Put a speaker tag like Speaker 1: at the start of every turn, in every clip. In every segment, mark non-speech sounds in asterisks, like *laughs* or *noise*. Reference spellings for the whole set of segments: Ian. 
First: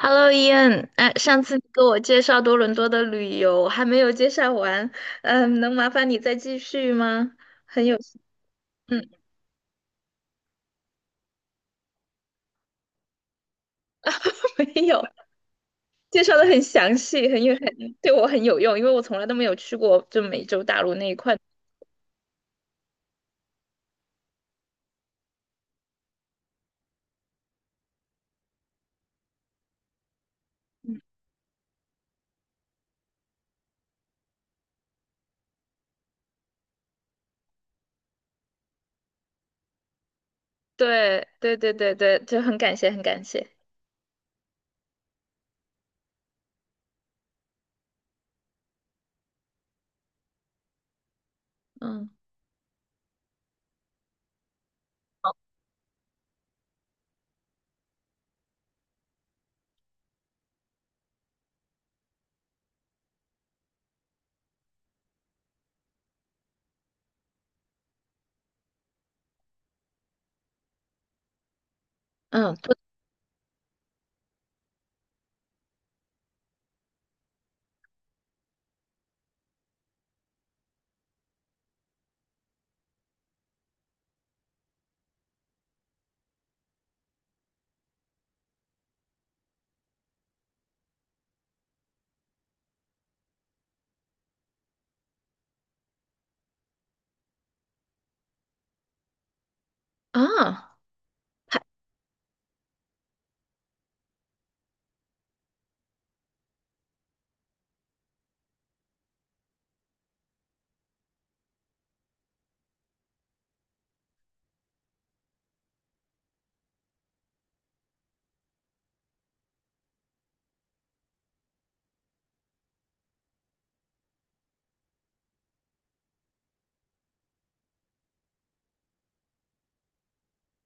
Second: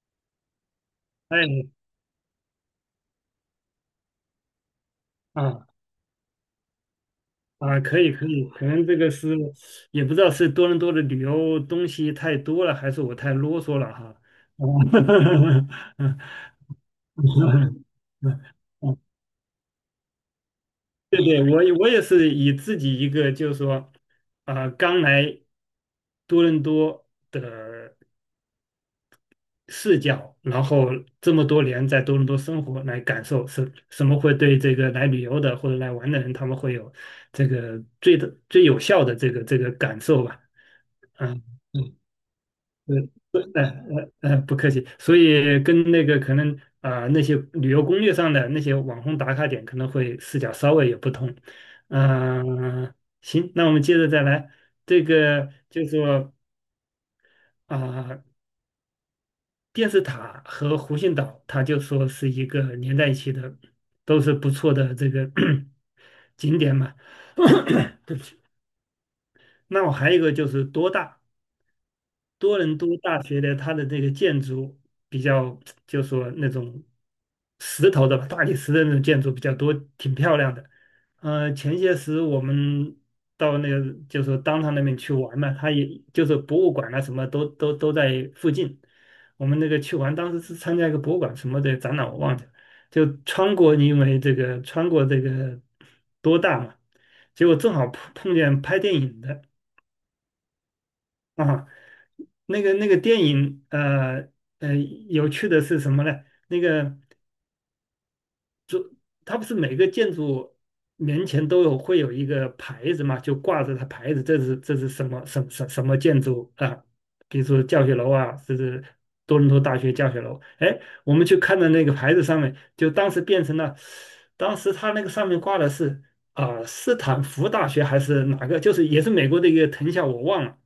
Speaker 1: Hello, Ian，哎，
Speaker 2: 哎，
Speaker 1: 上次你给我介绍多伦多的旅游还没有介绍完，嗯，
Speaker 2: 啊
Speaker 1: 能麻烦你再继续吗？很有，
Speaker 2: 可以可以，可能这
Speaker 1: 嗯，
Speaker 2: 个是也不知道是多伦多的旅游东西太多了，还是我太啰嗦了哈。
Speaker 1: *laughs* 没有，
Speaker 2: 啊
Speaker 1: 介绍的很详细，很有很对我很有用，因为
Speaker 2: *laughs*，
Speaker 1: 我从来都没有去过就美洲大陆那一
Speaker 2: 对
Speaker 1: 块。
Speaker 2: 对，我也是以自己一个就是说，刚来多伦多的视角，然后
Speaker 1: 嗯，
Speaker 2: 这么多年在多伦多生活来感受什么会对这个来旅游的或者来玩的人，他们会有最有效的这个感受吧。
Speaker 1: 对
Speaker 2: 嗯
Speaker 1: 对对
Speaker 2: 嗯
Speaker 1: 对对，就很感谢，很
Speaker 2: 嗯，
Speaker 1: 感
Speaker 2: 不，
Speaker 1: 谢。
Speaker 2: 不客气。所以跟那个可能那些旅游攻略上的那些网红打卡点，可能会视角稍微有不同。
Speaker 1: 嗯
Speaker 2: 嗯，行，那我们接着再来。这个就说啊、电视塔和湖心岛，它就说是一个连在一起的，都是不错的这个 *clears throat* 景点嘛。那我还有一个就是多大。
Speaker 1: 嗯，
Speaker 2: 多
Speaker 1: 对
Speaker 2: 伦多大学的它的这个建筑比较，就说那种石头的吧大理石的那种建筑比较多，挺漂亮的。前些时我们到那个就是当趟那边去玩嘛，它也就是博物馆啊什么都在附近。我们那个去玩，当时是参加一个博物馆什么的展览，我忘记了。就穿过，因为这个穿过这个多大嘛，结果正好碰见拍电影的。
Speaker 1: 啊
Speaker 2: 啊。那个电影，呃，有趣的是什么呢？那个它不是每个建筑面前都有会有一个牌子嘛，就挂着它牌子，这是什么什么建筑啊？比如说教学楼啊，这是多伦多大学教学楼。哎，我们去看的那个牌子上面，就当时变成了，当时它那个上面挂的是斯坦福大学还是哪个？就是也是美国的一个藤校，我忘了。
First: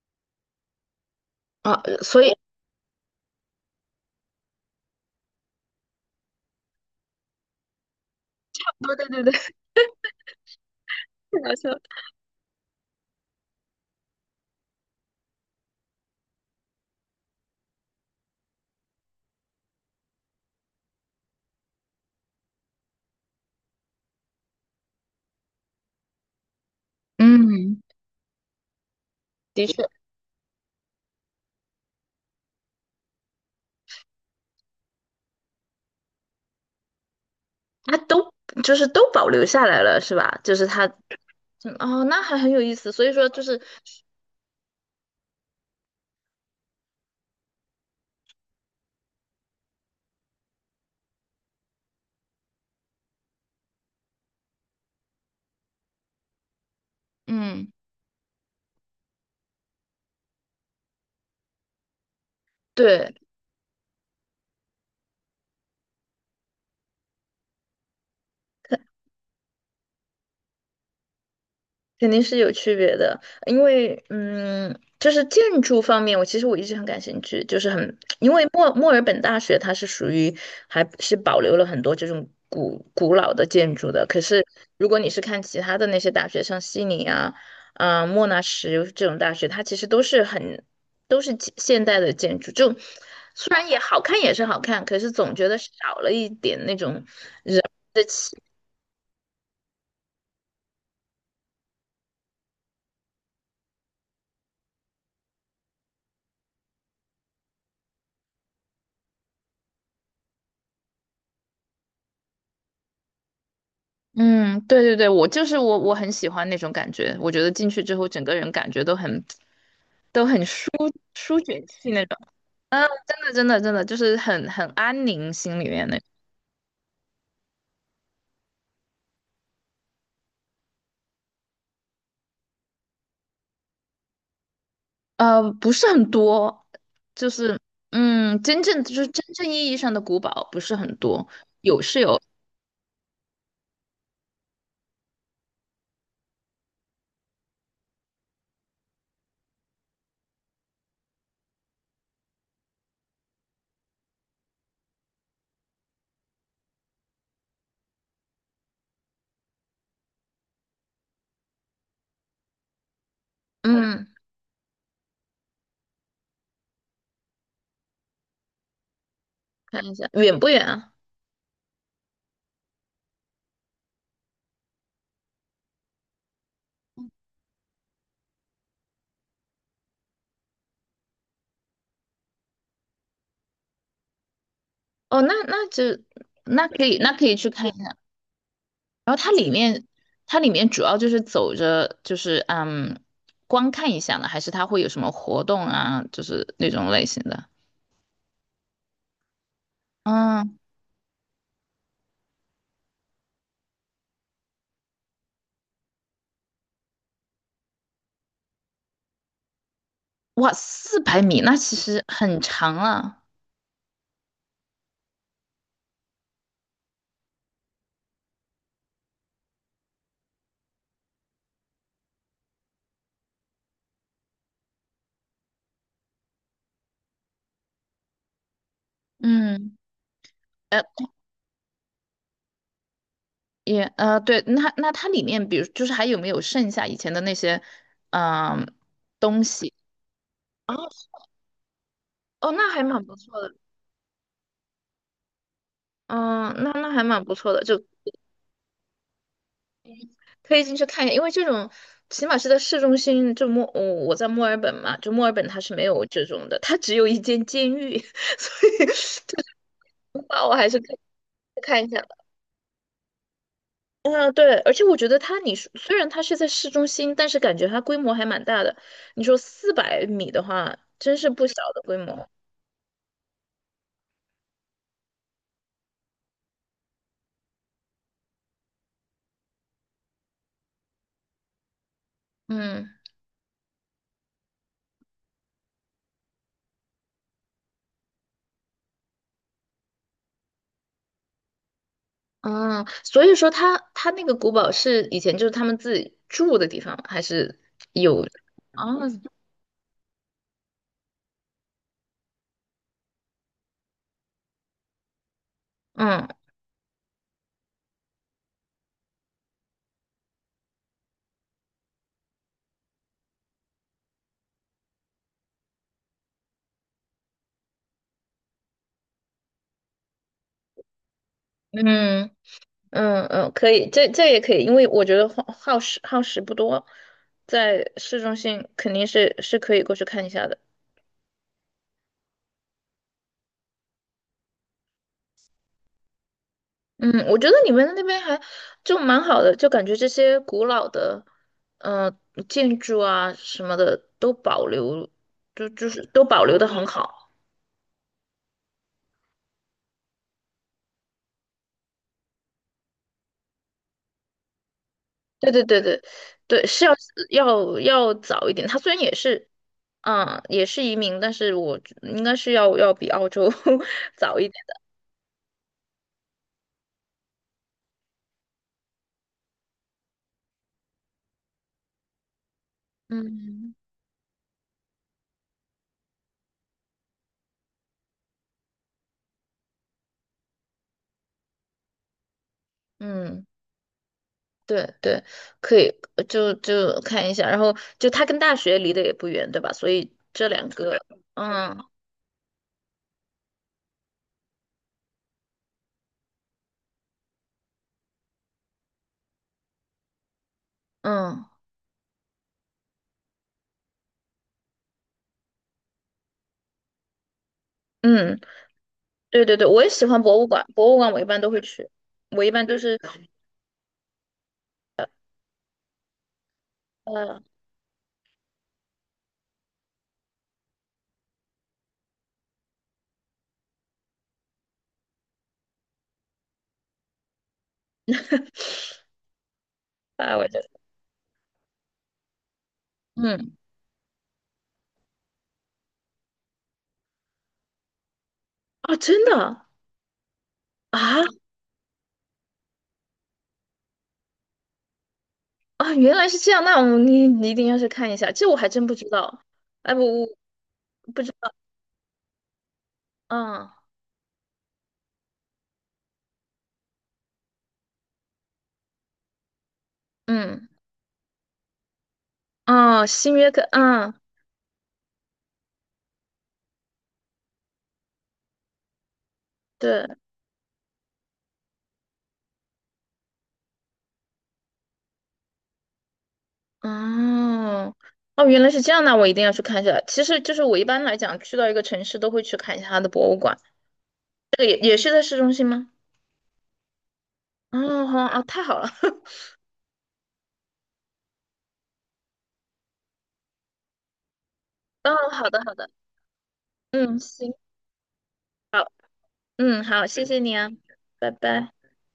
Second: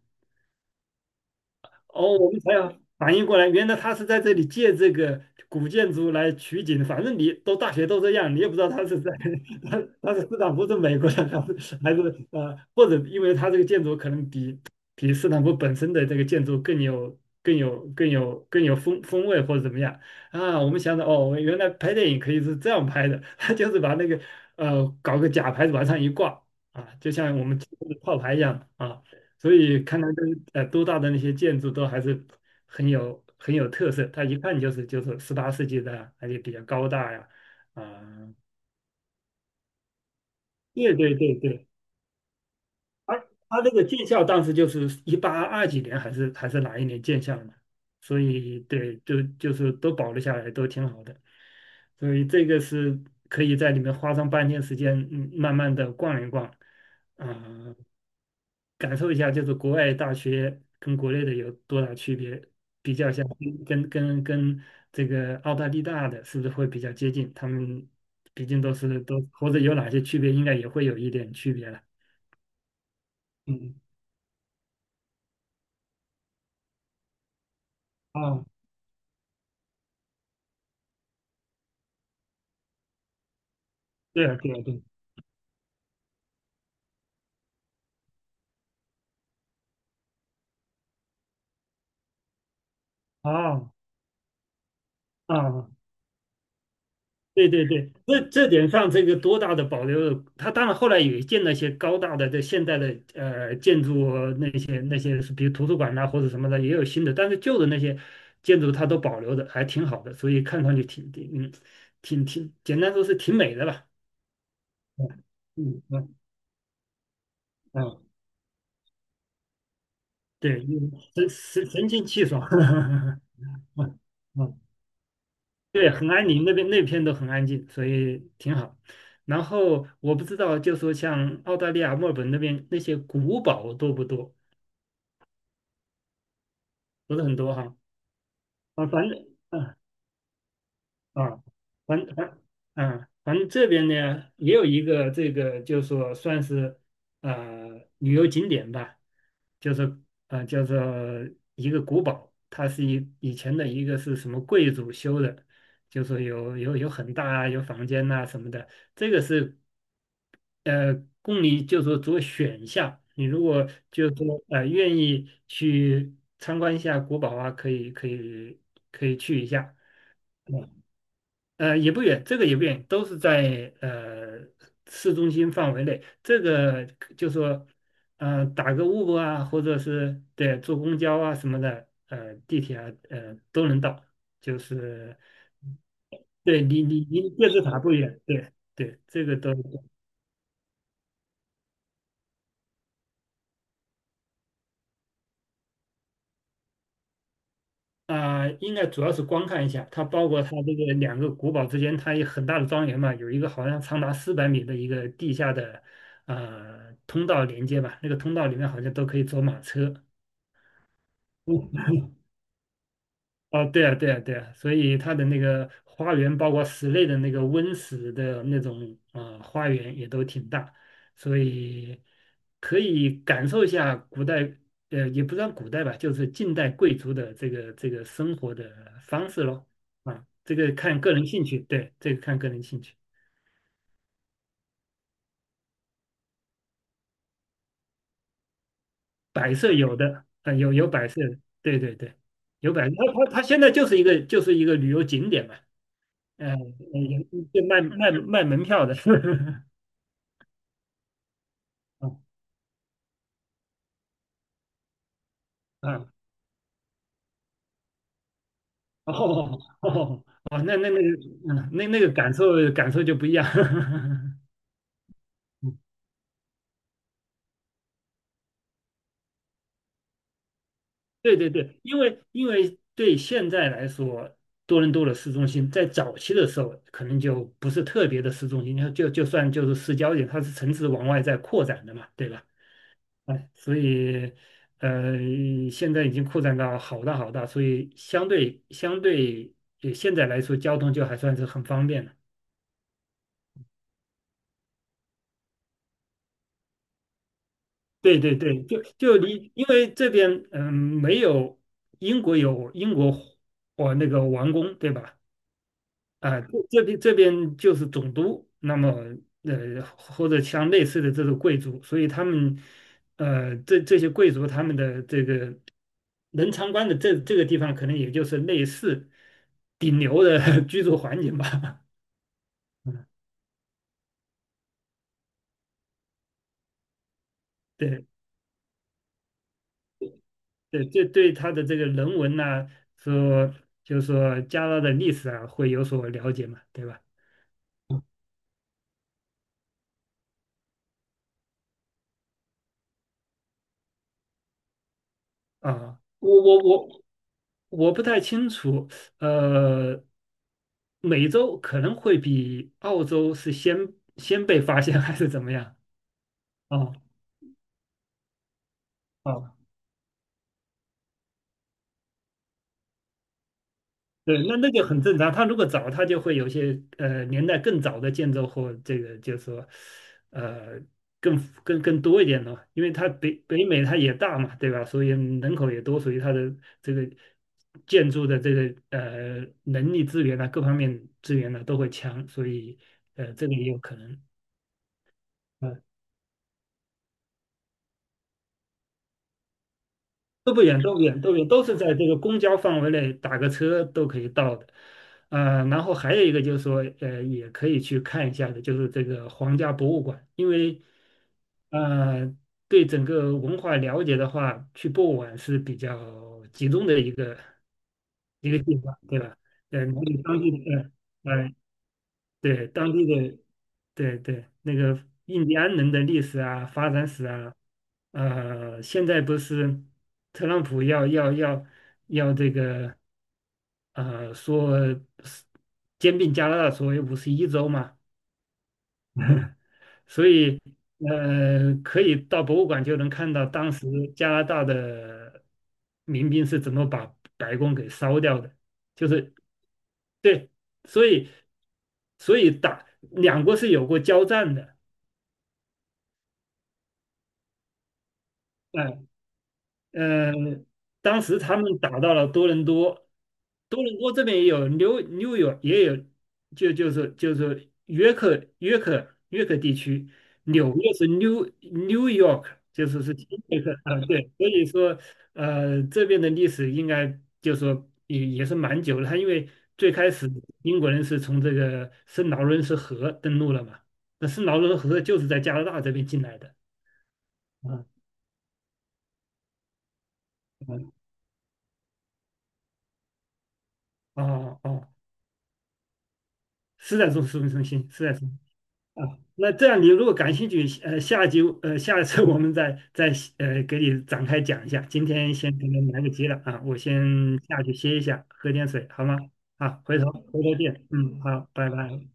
Speaker 1: 啊，
Speaker 2: 哦，
Speaker 1: 所
Speaker 2: 我
Speaker 1: 以
Speaker 2: 们才要反应过来，原来他是在这里借这个古建筑来取景。反正你都大学都这样，你也不知道他
Speaker 1: 对
Speaker 2: 是在
Speaker 1: 对对对，
Speaker 2: *laughs* 他是斯坦福是美国的，
Speaker 1: 太
Speaker 2: 还
Speaker 1: 搞笑
Speaker 2: 是
Speaker 1: 了。
Speaker 2: 还是呃，或者因为他这个建筑可能比斯坦福本身的这个建筑更有风味或者怎么样啊？我们想着哦，原来拍电影可以是这样拍的，*laughs* 他就是把那个搞个假牌子往上一挂啊，就像我们今
Speaker 1: 嗯，
Speaker 2: 天的套牌一样啊。所
Speaker 1: 的
Speaker 2: 以
Speaker 1: 确，
Speaker 2: 看到这都大的那些建筑都还是很有特色，它一看就是18世纪的啊，而且比较高大呀。啊、
Speaker 1: 它都就是都保留下来了，是吧？就是他，
Speaker 2: 对对对对，
Speaker 1: 嗯哦，那还很有意思。所以
Speaker 2: 它
Speaker 1: 说，就是
Speaker 2: 它这个建校当时就是一八二几年还是哪一年建校呢？所以对，就就是都保留下来，都挺好的，所以这个是可以在里面花上半天时间，嗯，慢慢的逛一逛，
Speaker 1: 嗯
Speaker 2: 啊、感受一下，就是国外大学跟国内的有多大区别，比较
Speaker 1: 对，
Speaker 2: 下，跟这个澳大利亚的，是不是会比较接近？他们毕竟都是都或者有哪些区别，应该也会有一点区别了。
Speaker 1: 肯定是有区别的，因
Speaker 2: 嗯，
Speaker 1: 为嗯，就是建筑方面，我其实我一直很感兴趣，就是很，因
Speaker 2: 啊，
Speaker 1: 为墨尔本大学它是属于还是保留了很多这种古老的建筑的，可
Speaker 2: 对啊，
Speaker 1: 是
Speaker 2: 对啊，对
Speaker 1: 如果你是看其他的那些大学，像悉尼啊、莫纳什这种大学，它其实都是很都是现代的建筑，就
Speaker 2: 啊，
Speaker 1: 虽然
Speaker 2: 哦
Speaker 1: 也好看也是好看，可是总觉得
Speaker 2: 啊，
Speaker 1: 少了一点那种。
Speaker 2: 对
Speaker 1: 人
Speaker 2: 对对。
Speaker 1: 的。
Speaker 2: 这点上这个多大的保留？它当然后来也建了一些高大的这现代的建筑那些是，比如图书馆呐、或者什么的也有新的，但是旧的那些建筑它都保留的还挺好的，所以看上去挺挺嗯挺挺简单说是挺美的吧。
Speaker 1: 嗯，对对对，
Speaker 2: 嗯
Speaker 1: 我就是我，
Speaker 2: 嗯
Speaker 1: 我很
Speaker 2: 嗯，
Speaker 1: 喜欢那种感觉。我觉得进去之
Speaker 2: 嗯
Speaker 1: 后，整个人感觉都很都很
Speaker 2: 对，
Speaker 1: 舒
Speaker 2: 神
Speaker 1: 舒卷
Speaker 2: 神神
Speaker 1: 气那
Speaker 2: 清
Speaker 1: 种，
Speaker 2: 气爽。*laughs*
Speaker 1: 真的真的真的就
Speaker 2: 嗯
Speaker 1: 是很
Speaker 2: 嗯
Speaker 1: 很安宁，心里面
Speaker 2: 对，
Speaker 1: 那种
Speaker 2: 很安宁，那边那片都很安静，所以挺好。然后我不知道，就说像澳大利亚墨尔本那边那些古堡多不多？
Speaker 1: 不是很多，
Speaker 2: 不是
Speaker 1: 就
Speaker 2: 很多
Speaker 1: 是
Speaker 2: 哈。
Speaker 1: 嗯，真正
Speaker 2: 啊，
Speaker 1: 就是
Speaker 2: 反正
Speaker 1: 真正意义
Speaker 2: 啊。
Speaker 1: 上的古堡不是很多，
Speaker 2: 啊，
Speaker 1: 有是
Speaker 2: 反
Speaker 1: 有，
Speaker 2: 反反正这边呢也有一个这个，就是说算是旅游景点吧，就是叫做一个古堡，它是以前的一个是什么贵族修的，就说有很大啊，有房间呐、什么的，这个是呃供你就说做选项，你如果
Speaker 1: 嗯，
Speaker 2: 就是说愿意去参观一下古堡啊，可以去一下。
Speaker 1: 看一下远不
Speaker 2: 啊
Speaker 1: 远啊？
Speaker 2: 呃，也不远，这个也不远，都是在市中心范围内。这个就说，打个 Uber 啊，或者是对坐公交啊什么的，地铁啊，都能到。就是
Speaker 1: 哦，那那就
Speaker 2: 对
Speaker 1: 那
Speaker 2: 离
Speaker 1: 可以
Speaker 2: 离
Speaker 1: 那可
Speaker 2: 离
Speaker 1: 以
Speaker 2: 电
Speaker 1: 去
Speaker 2: 视
Speaker 1: 看。
Speaker 2: 塔不远，对对，
Speaker 1: 然后
Speaker 2: 这
Speaker 1: 它
Speaker 2: 个
Speaker 1: 里
Speaker 2: 都
Speaker 1: 面，它里面主要就是走着，就是嗯，光看一下呢，还是它会有什么活动啊，就是那种类型的。
Speaker 2: 应该主要是观看一下，它包括它
Speaker 1: 嗯，
Speaker 2: 这个两个古堡之间，它有很大的庄园嘛，有一个好像长达400米的一个地下的通道连接吧，那个通道里面好像都可以坐马车。
Speaker 1: 哇，四百米，那其实
Speaker 2: *laughs*
Speaker 1: 很长了。
Speaker 2: 哦，对啊，对啊，对啊，所以它的那个花园，包括室内的那个温室的那种花园也都挺大，所以可以感受一下古代，也不算古代吧，就是近代贵族的这个这个生活的方式咯。
Speaker 1: 嗯，
Speaker 2: 啊，这个
Speaker 1: 呃
Speaker 2: 看个人兴趣，对，这个看个人兴趣。
Speaker 1: 也，对，那那它里面，比如就是还有没有剩下以前的那些，嗯，东
Speaker 2: 摆设
Speaker 1: 西？
Speaker 2: 有的，啊，有
Speaker 1: 哦
Speaker 2: 有摆设，对对对，
Speaker 1: 哦，那
Speaker 2: 有
Speaker 1: 还
Speaker 2: 摆设。
Speaker 1: 蛮不
Speaker 2: 它它
Speaker 1: 错
Speaker 2: 它
Speaker 1: 的。
Speaker 2: 现在就是一个旅游景点嘛，呃，
Speaker 1: 嗯，
Speaker 2: 呃
Speaker 1: 那那还蛮不错的，
Speaker 2: 就卖
Speaker 1: 就
Speaker 2: 卖卖门票的，*laughs*
Speaker 1: 可以进去看一下，因为这种
Speaker 2: 嗯
Speaker 1: 起码是在市中心，就墨，我我在墨尔本嘛，就墨尔本它是没有
Speaker 2: 嗯，
Speaker 1: 这种的，它只有一间监狱，*laughs* 所以这
Speaker 2: 哦
Speaker 1: 是
Speaker 2: 哦
Speaker 1: 的话，我
Speaker 2: 哦，
Speaker 1: 还
Speaker 2: 那
Speaker 1: 是
Speaker 2: 那那
Speaker 1: 可以
Speaker 2: 个，
Speaker 1: 去
Speaker 2: 嗯，
Speaker 1: 看一
Speaker 2: 那
Speaker 1: 下
Speaker 2: 那
Speaker 1: 的。
Speaker 2: 个感受感受就不一样，
Speaker 1: 嗯，
Speaker 2: *laughs*
Speaker 1: 对，而且我觉得它，你说
Speaker 2: 嗯
Speaker 1: 虽然它是在市中心，但是感觉它规模还蛮大的。你说四百米的话，真是
Speaker 2: 对
Speaker 1: 不
Speaker 2: 对
Speaker 1: 小
Speaker 2: 对。
Speaker 1: 的规
Speaker 2: 因为
Speaker 1: 模。
Speaker 2: 因为对现在来说，多伦多的市中心在早期的时候，可能就不是特别的市中心，就算就是市郊点，它是城市往外在扩展的嘛，对吧？
Speaker 1: 嗯
Speaker 2: 哎，所以呃，现在已经扩展到好大好大，所以相对现在来说，交通就还算是很方便的。
Speaker 1: 嗯，所以说它它那个古堡是以前就是他们自己住的地方，还是
Speaker 2: 对
Speaker 1: 有
Speaker 2: 对对，就
Speaker 1: 啊？
Speaker 2: 就离，因为这边没有英国有英国哦那个王宫对吧？
Speaker 1: 嗯
Speaker 2: 啊，这边就是总督，那么或者像类似的这种贵族，所以他们这些贵族他们的这个能参观的这个地方，可能也就是类似顶流的 *laughs* 居住环境吧。
Speaker 1: 嗯。
Speaker 2: 嗯，
Speaker 1: 嗯嗯，可以，这这也可以，因为我觉得耗时耗时不多，
Speaker 2: *laughs*
Speaker 1: 在
Speaker 2: 对
Speaker 1: 市中心肯定是是可以过去看一下的。
Speaker 2: 对，这对他的这个人文呐、说就是说加拿大的历史啊，会有所了解嘛，对吧？
Speaker 1: 嗯，我觉得你们那边还就蛮好的，就感觉这些古老的呃建筑啊什么的都保留，就就
Speaker 2: 啊，
Speaker 1: 是都
Speaker 2: 我
Speaker 1: 保留
Speaker 2: 我
Speaker 1: 的很
Speaker 2: 我
Speaker 1: 好。
Speaker 2: 我不太清楚，呃，美洲可能会比澳洲是先被发现还是怎
Speaker 1: 对
Speaker 2: 么
Speaker 1: 对
Speaker 2: 样？
Speaker 1: 对对对，是
Speaker 2: 哦
Speaker 1: 要要要早一点。它虽然也是
Speaker 2: 哦，
Speaker 1: 嗯也是移民，但是我应该是要要比澳洲 *laughs*
Speaker 2: 对，
Speaker 1: 早一点。
Speaker 2: 那就很正常。他如果早，他就会有些年代更早的建筑或这个就是说呃更更多一点了，因为它北
Speaker 1: 嗯
Speaker 2: 北美它也大嘛，对吧？所以人口也多，所以它的这个建筑的这个能力资源啊，各方面资源呢、都会强，所以
Speaker 1: 嗯。
Speaker 2: 这个也有可能。
Speaker 1: 对对，可
Speaker 2: 嗯，
Speaker 1: 以，就就看一下，然后就它跟大学离得也不远，对吧？所以这
Speaker 2: 都不
Speaker 1: 两
Speaker 2: 远，都
Speaker 1: 个，
Speaker 2: 不远，都不远，都是
Speaker 1: 嗯
Speaker 2: 在这个公交范围内，打个车都可以到的。然后还有一个就是说，也可以去看一下的，就是这个皇家博物馆，因为
Speaker 1: 嗯
Speaker 2: 呃，对整个文化了解的话，去博物馆是比较集中的一个
Speaker 1: 嗯，
Speaker 2: 一个地方，对吧？
Speaker 1: 对对对，我也
Speaker 2: 了
Speaker 1: 喜
Speaker 2: 解
Speaker 1: 欢博
Speaker 2: 当
Speaker 1: 物
Speaker 2: 地
Speaker 1: 馆，
Speaker 2: 的，
Speaker 1: 博物馆我一
Speaker 2: 呃，
Speaker 1: 般都
Speaker 2: 呃
Speaker 1: 会去，我一般
Speaker 2: 对
Speaker 1: 都
Speaker 2: 当
Speaker 1: 是
Speaker 2: 地的，对对，那个印第安人的历史啊、发展史
Speaker 1: 呃
Speaker 2: 啊，现在不是特朗普要这个说是兼并加拿大所谓51州嘛，*laughs* 所
Speaker 1: 范我
Speaker 2: 以
Speaker 1: 的，
Speaker 2: 可以到博物馆就能看到
Speaker 1: 嗯
Speaker 2: 当时加拿大的民兵是怎么把白宫给烧掉的，
Speaker 1: 啊，
Speaker 2: 就
Speaker 1: 真
Speaker 2: 是
Speaker 1: 的
Speaker 2: 对，所
Speaker 1: 啊
Speaker 2: 以所以打两国是有过交战的。
Speaker 1: 啊，原来是这样，那我你你一定要去看一下，这我还真不知
Speaker 2: 哎
Speaker 1: 道，哎，我
Speaker 2: 嗯，
Speaker 1: 我
Speaker 2: 当
Speaker 1: 不知
Speaker 2: 时
Speaker 1: 道，
Speaker 2: 他们打到了多伦多，
Speaker 1: 嗯
Speaker 2: 多伦多这边也有，New York 也有，就是约克地区，
Speaker 1: 嗯
Speaker 2: 纽约是 New York，就是
Speaker 1: 哦，
Speaker 2: 是新
Speaker 1: 新约
Speaker 2: 约
Speaker 1: 克，
Speaker 2: 克啊，
Speaker 1: 嗯，
Speaker 2: 对，所以说这边的历史应该就说也是蛮久了，他因为最开
Speaker 1: 对。
Speaker 2: 始英国人是从这个圣劳伦斯河登陆了嘛，那圣劳伦斯河就是在加拿大这边进来的。
Speaker 1: 哦，
Speaker 2: 啊
Speaker 1: 哦，原来是这样，那我一定要去看一下。其实就是我一
Speaker 2: 啊
Speaker 1: 般来讲，去到一个城市都会去看一下它的博物馆。这
Speaker 2: 哦哦，
Speaker 1: 个也
Speaker 2: 啊
Speaker 1: 也是在市中心吗？
Speaker 2: 是在市中心，是
Speaker 1: 哦，
Speaker 2: 在
Speaker 1: 好
Speaker 2: 中
Speaker 1: 啊，太好了。
Speaker 2: 啊。
Speaker 1: *laughs*
Speaker 2: 那这样，你如果感兴趣，下一次 *laughs* 我们再给你展开讲一下。今
Speaker 1: 哦，
Speaker 2: 天
Speaker 1: 好
Speaker 2: 先
Speaker 1: 的，
Speaker 2: 可
Speaker 1: 好
Speaker 2: 能
Speaker 1: 的，
Speaker 2: 来不及了啊，我先
Speaker 1: 嗯，行，
Speaker 2: 下去歇一下，喝点水，
Speaker 1: 好，
Speaker 2: 好吗？好，
Speaker 1: 嗯，
Speaker 2: 回
Speaker 1: 好，
Speaker 2: 头
Speaker 1: 谢谢
Speaker 2: 回
Speaker 1: 你
Speaker 2: 头
Speaker 1: 啊，
Speaker 2: 见。嗯，
Speaker 1: 拜
Speaker 2: 好，拜
Speaker 1: 拜。
Speaker 2: 拜。